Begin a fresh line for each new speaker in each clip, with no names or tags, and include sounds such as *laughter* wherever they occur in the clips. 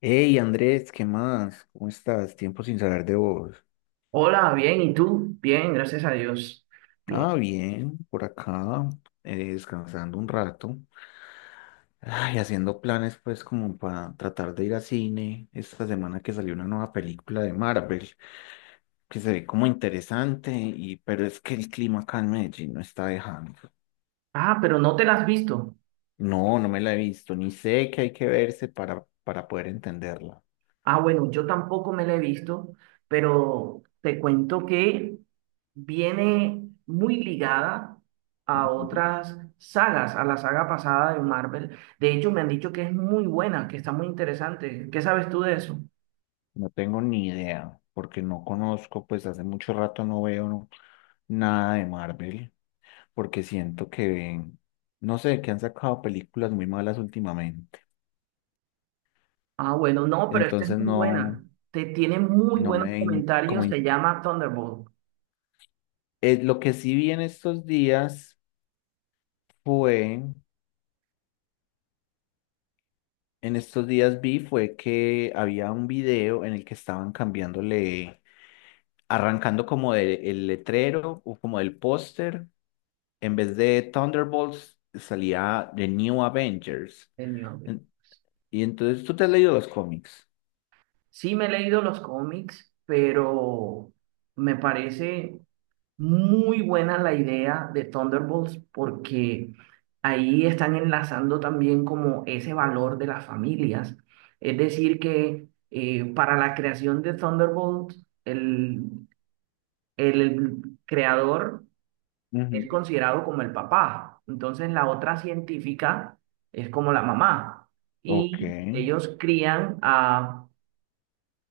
Hey Andrés, ¿qué más? ¿Cómo estás? Tiempo sin saber de vos.
Hola, bien, ¿y tú? Bien, gracias a Dios. Bien.
Ah, bien, por acá, descansando un rato. Ay, haciendo planes pues como para tratar de ir a cine esta semana que salió una nueva película de Marvel, que se ve como interesante, y, pero es que el clima acá en Medellín no está dejando.
Ah, pero no te la has visto.
No, no me la he visto, ni sé que hay que verse para poder entenderla.
Ah, bueno, yo tampoco me la he visto, pero te cuento que viene muy ligada a
Ujú.
otras sagas, a la saga pasada de Marvel. De hecho, me han dicho que es muy buena, que está muy interesante. ¿Qué sabes tú de eso?
No tengo ni idea, porque no conozco, pues hace mucho rato no veo nada de Marvel, porque siento que, no sé, que han sacado películas muy malas últimamente.
Ah, bueno, no, pero esta es
Entonces
muy buena.
no,
Te tiene muy
no
buenos
me, in- como,
comentarios. Se
in-
llama Thunderbolt,
lo que sí vi en estos días fue, en estos días vi fue que había un video en el que estaban cambiándole, arrancando como el letrero o como el póster, en vez de Thunderbolts salía The New Avengers.
señor.
En- Y entonces tú te has leído los cómics.
Sí me he leído los cómics, pero me parece muy buena la idea de Thunderbolts porque ahí están enlazando también como ese valor de las familias. Es decir, que para la creación de Thunderbolts, el creador es
Ujú.
considerado como el papá. Entonces la otra científica es como la mamá.
Ok.
Y ellos crían a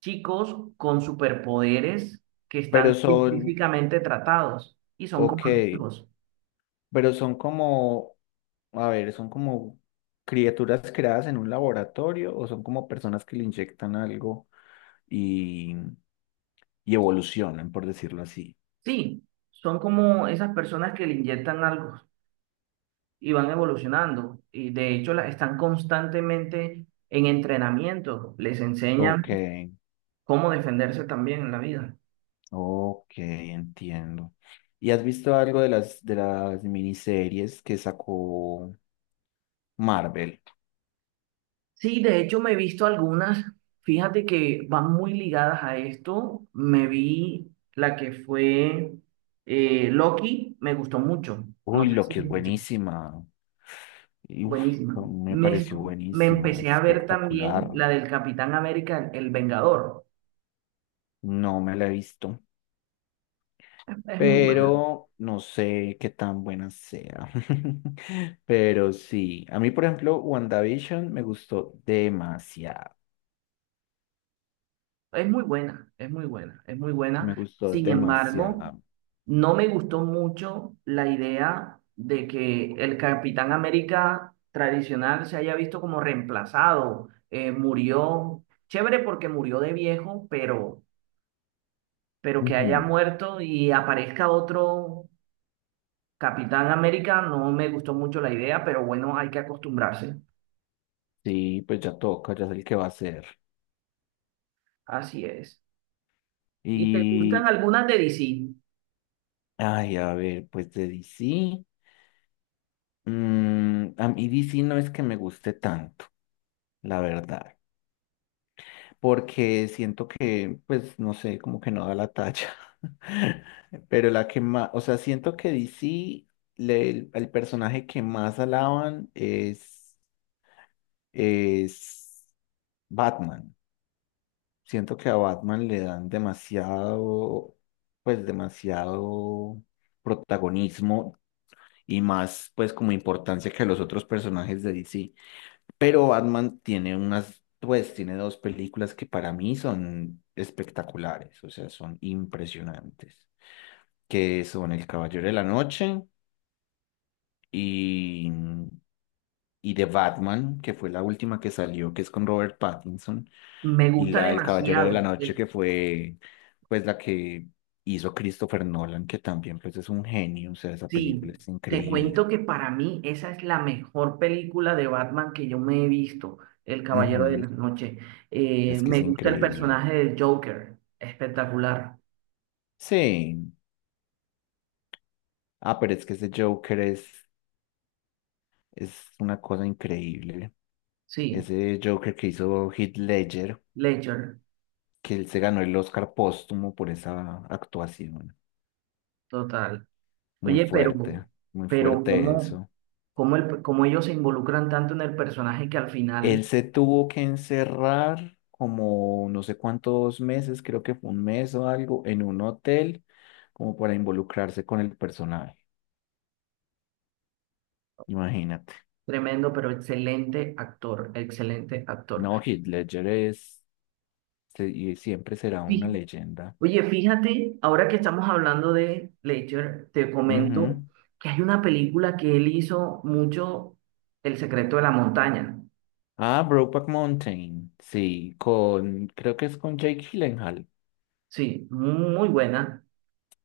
chicos con superpoderes que
Pero
están
son,
científicamente tratados y son
ok,
como los hijos.
pero son como, a ver, son como criaturas creadas en un laboratorio o son como personas que le inyectan algo y, y evolucionan, por decirlo así.
Sí, son como esas personas que le inyectan algo y van evolucionando. Y de hecho están constantemente en entrenamiento. Les
Ok,
enseñan cómo defenderse también en la vida.
ok, entiendo. ¿Y has visto algo de las miniseries que sacó Marvel?
Sí, de hecho me he visto algunas. Fíjate que van muy ligadas a esto. Me vi la que fue Loki, me gustó mucho. No
Uy,
sé
lo
si...
que es buenísima. Y, uf,
Buenísima.
me
Me,
pareció
me
buenísima,
empecé a ver
espectacular.
también la del Capitán América, el Vengador.
No me la he visto,
Es muy buena,
pero no sé qué tan buena sea. *laughs* Pero sí, a mí, por ejemplo, WandaVision me gustó demasiado,
es muy buena, es muy buena, es muy
me
buena.
gustó
Sin embargo,
demasiado.
no me gustó mucho la idea de que el Capitán América tradicional se haya visto como reemplazado. Murió, chévere porque murió de viejo, pero que
Ujú.
haya muerto y aparezca otro Capitán América no me gustó mucho la idea, pero bueno, hay que acostumbrarse.
Sí, pues ya toca, ya sé el que va a ser.
Así es. ¿Y te gustan
Y,
algunas de DC?
ay, a ver, pues de DC, mm, a mí DC no es que me guste tanto, la verdad, porque siento que, pues, no sé, como que no da la talla. *laughs* Pero la que más, o sea, siento que DC, el personaje que más alaban es Batman. Siento que a Batman le dan demasiado, pues, demasiado protagonismo y más, pues, como importancia que a los otros personajes de DC. Pero Batman tiene unas, pues tiene dos películas que para mí son espectaculares, o sea, son impresionantes, que son El Caballero de la Noche y, y The Batman, que fue la última que salió, que es con Robert Pattinson,
Me
y
gusta
la del Caballero de la
demasiado.
Noche,
Eh,
que fue pues la que hizo Christopher Nolan, que también pues es un genio, o sea, esa película
Sí,
es
te
increíble.
cuento que para mí esa es la mejor película de Batman que yo me he visto, El Caballero de
Ujú.
la Noche.
Es que es
Me gusta el
increíble.
personaje del Joker, espectacular.
Sí. Ah, pero es que ese Joker es... Es una cosa increíble.
Sí,
Ese Joker que hizo Heath Ledger,
Ledger,
que él se ganó el Oscar póstumo por esa actuación.
total.
Muy
Oye,
fuerte, muy
pero
fuerte eso.
cómo ellos se involucran tanto en el personaje que al final...
Él se tuvo que encerrar como no sé cuántos meses, creo que fue un mes o algo, en un hotel, como para involucrarse con el personaje. Imagínate.
Tremendo, pero excelente actor, excelente actor.
No, Heath Ledger es... y siempre será una
Sí.
leyenda.
Oye, fíjate, ahora que estamos hablando de Ledger, te comento
Ujú.
que hay una película que él hizo mucho, El secreto de la montaña.
Ah, Brokeback Mountain, sí, con, creo que es con Jake Gyllenhaal.
Sí, muy buena,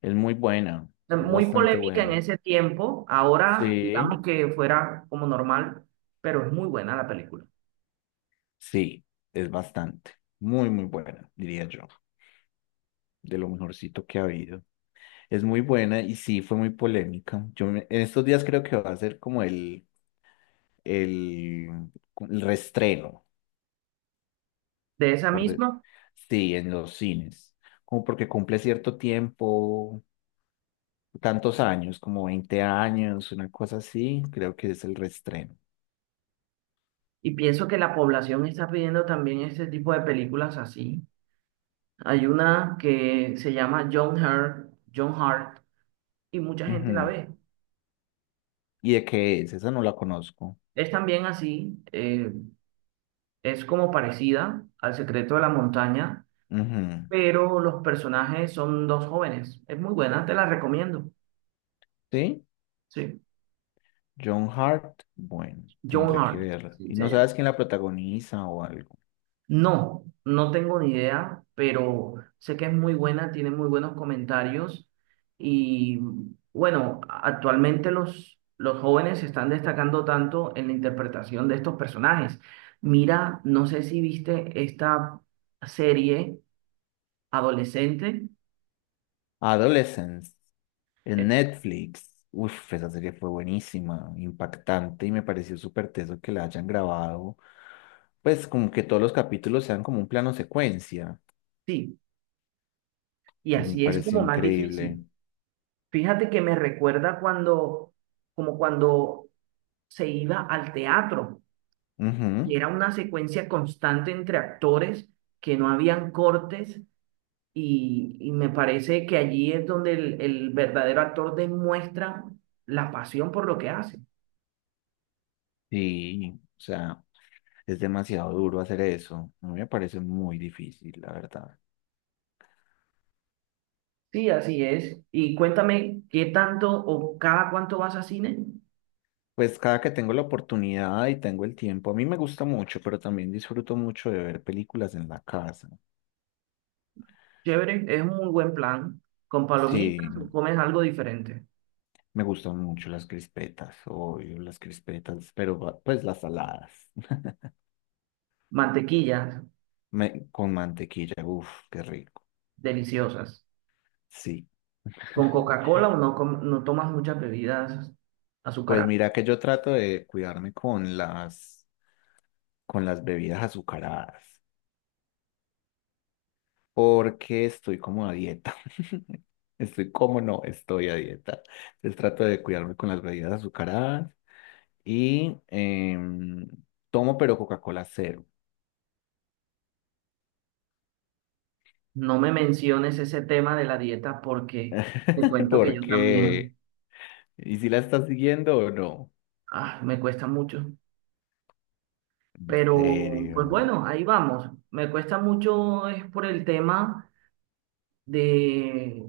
Es muy buena, es
muy
bastante
polémica en
buena.
ese tiempo. Ahora,
Sí,
digamos que fuera como normal, pero es muy buena la película.
sí, es bastante, muy buena, diría yo, de lo mejorcito que ha habido. Es muy buena y sí, fue muy polémica. En estos días creo que va a ser como el, el reestreno,
De esa
por de-
misma,
sí, en los cines, como porque cumple cierto tiempo, tantos años, como 20 años, una cosa así, creo que es el reestreno.
y pienso que la población está pidiendo también ese tipo de películas así. Hay una que se llama John Hart, John Hart, y mucha gente la
Ujú.
ve.
¿Y de qué es? Esa no la conozco.
Es también así, es como parecida al Secreto de la Montaña,
Ujú.
pero los personajes son dos jóvenes. Es muy buena, te la recomiendo.
¿Sí?
Sí,
John Hart, bueno,
John
tendré que
Hart,
verla.
sí,
¿Y
se
no
llama.
sabes quién la protagoniza o algo?
No, no tengo ni idea, pero sé que es muy buena, tiene muy buenos comentarios y bueno, actualmente los jóvenes se están destacando tanto en la interpretación de estos personajes. Mira, no sé si viste esta serie adolescente.
Adolescence, en
Es-
Netflix. Uf, esa serie fue buenísima, impactante y me pareció súper teso que la hayan grabado. Pues como que todos los capítulos sean como un plano secuencia.
sí, y
Me
así es
pareció
como más
increíble.
difícil. Fíjate que me recuerda como cuando se iba al teatro. Y
Ujú.
era una secuencia constante entre actores que no habían cortes y me parece que allí es donde el verdadero actor demuestra la pasión por lo que hace.
Sí, o sea, es demasiado duro hacer eso. A mí me parece muy difícil, la verdad.
Sí, así es. Y cuéntame, ¿qué tanto o cada cuánto vas a cine?
Pues cada que tengo la oportunidad y tengo el tiempo, a mí me gusta mucho, pero también disfruto mucho de ver películas en la casa.
Chévere, es un muy buen plan. Con
Sí,
palomitas o comes algo diferente.
me gustan mucho las crispetas, obvio, las crispetas, pues las saladas. *laughs*
Mantequillas,
Con mantequilla, uff, qué rico.
deliciosas.
Sí.
Con
*laughs*
Coca-Cola o no, no tomas muchas bebidas
Pues
azucaradas.
mira que yo trato de cuidarme con las bebidas azucaradas, porque estoy como a dieta. *laughs* Estoy como no, estoy a dieta. Entonces trato de cuidarme con las bebidas azucaradas y tomo pero Coca-Cola cero.
No me menciones ese tema de la dieta porque te
*laughs*
cuento que yo
Porque,
también,
¿y si la estás siguiendo o no?
ah, me cuesta mucho.
En
Pero,
serio.
pues bueno, ahí vamos. Me cuesta mucho es por el tema de,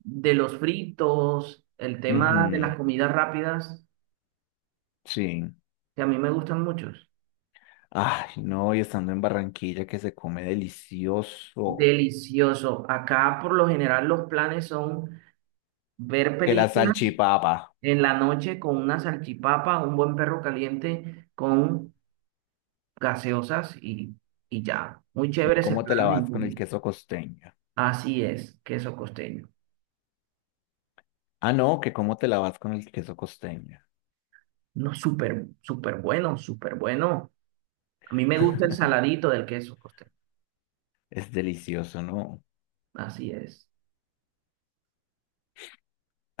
de los fritos, el tema de las
Ujú,
comidas rápidas,
sí.
que a mí me gustan muchos.
Ay, no, y estando en Barranquilla que se come delicioso.
Delicioso. Acá por lo general los planes son ver
Que la
películas
salchipapa.
en la noche con una salchipapa, un buen perro caliente con gaseosas y ya. Muy chévere ese
¿Cómo te la
plan.
vas con el
Ninguno.
queso costeño?
Así es, queso costeño.
Ah, no, que cómo te la vas con el queso costeño.
No, súper, súper bueno, súper bueno. A mí me gusta el saladito del queso costeño.
Es delicioso, ¿no?
Así es.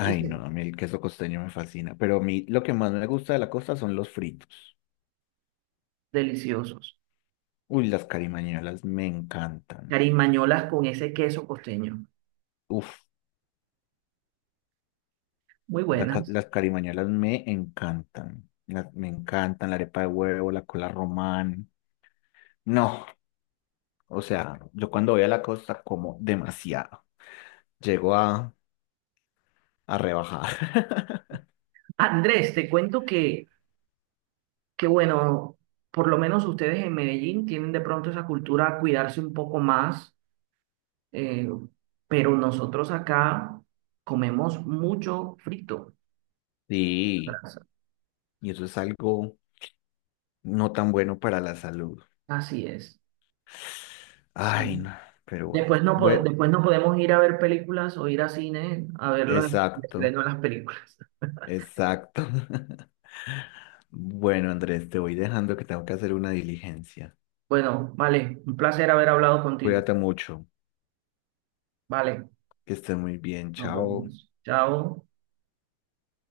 Y sí,
no, a mí el queso costeño me fascina, pero a mí lo que más me gusta de la costa son los fritos.
deliciosos.
Uy, las carimañolas me encantan.
Carimañolas con ese queso costeño.
Uf,
Muy buenas.
las carimañolas me encantan. Me encantan la arepa de huevo, la cola román. No, o sea, yo cuando voy a la costa como demasiado. Llego a rebajar. *laughs*
Andrés, te cuento que bueno, por lo menos ustedes en Medellín tienen de pronto esa cultura a cuidarse un poco más, eh, pero nosotros acá comemos mucho frito.
Sí,
Brazo.
y eso es algo no tan bueno para la salud.
Así es. Sí.
Ay, no, pero bueno. Bueno,
Después no podemos ir a ver películas o ir a cine a ver los
exacto.
estrenos de las películas. *laughs*
Exacto. *laughs* Bueno, Andrés, te voy dejando que tengo que hacer una diligencia.
Bueno, vale, un placer haber hablado contigo.
Cuídate mucho,
Vale,
que estés muy bien.
nos
Chao.
vemos. Chao.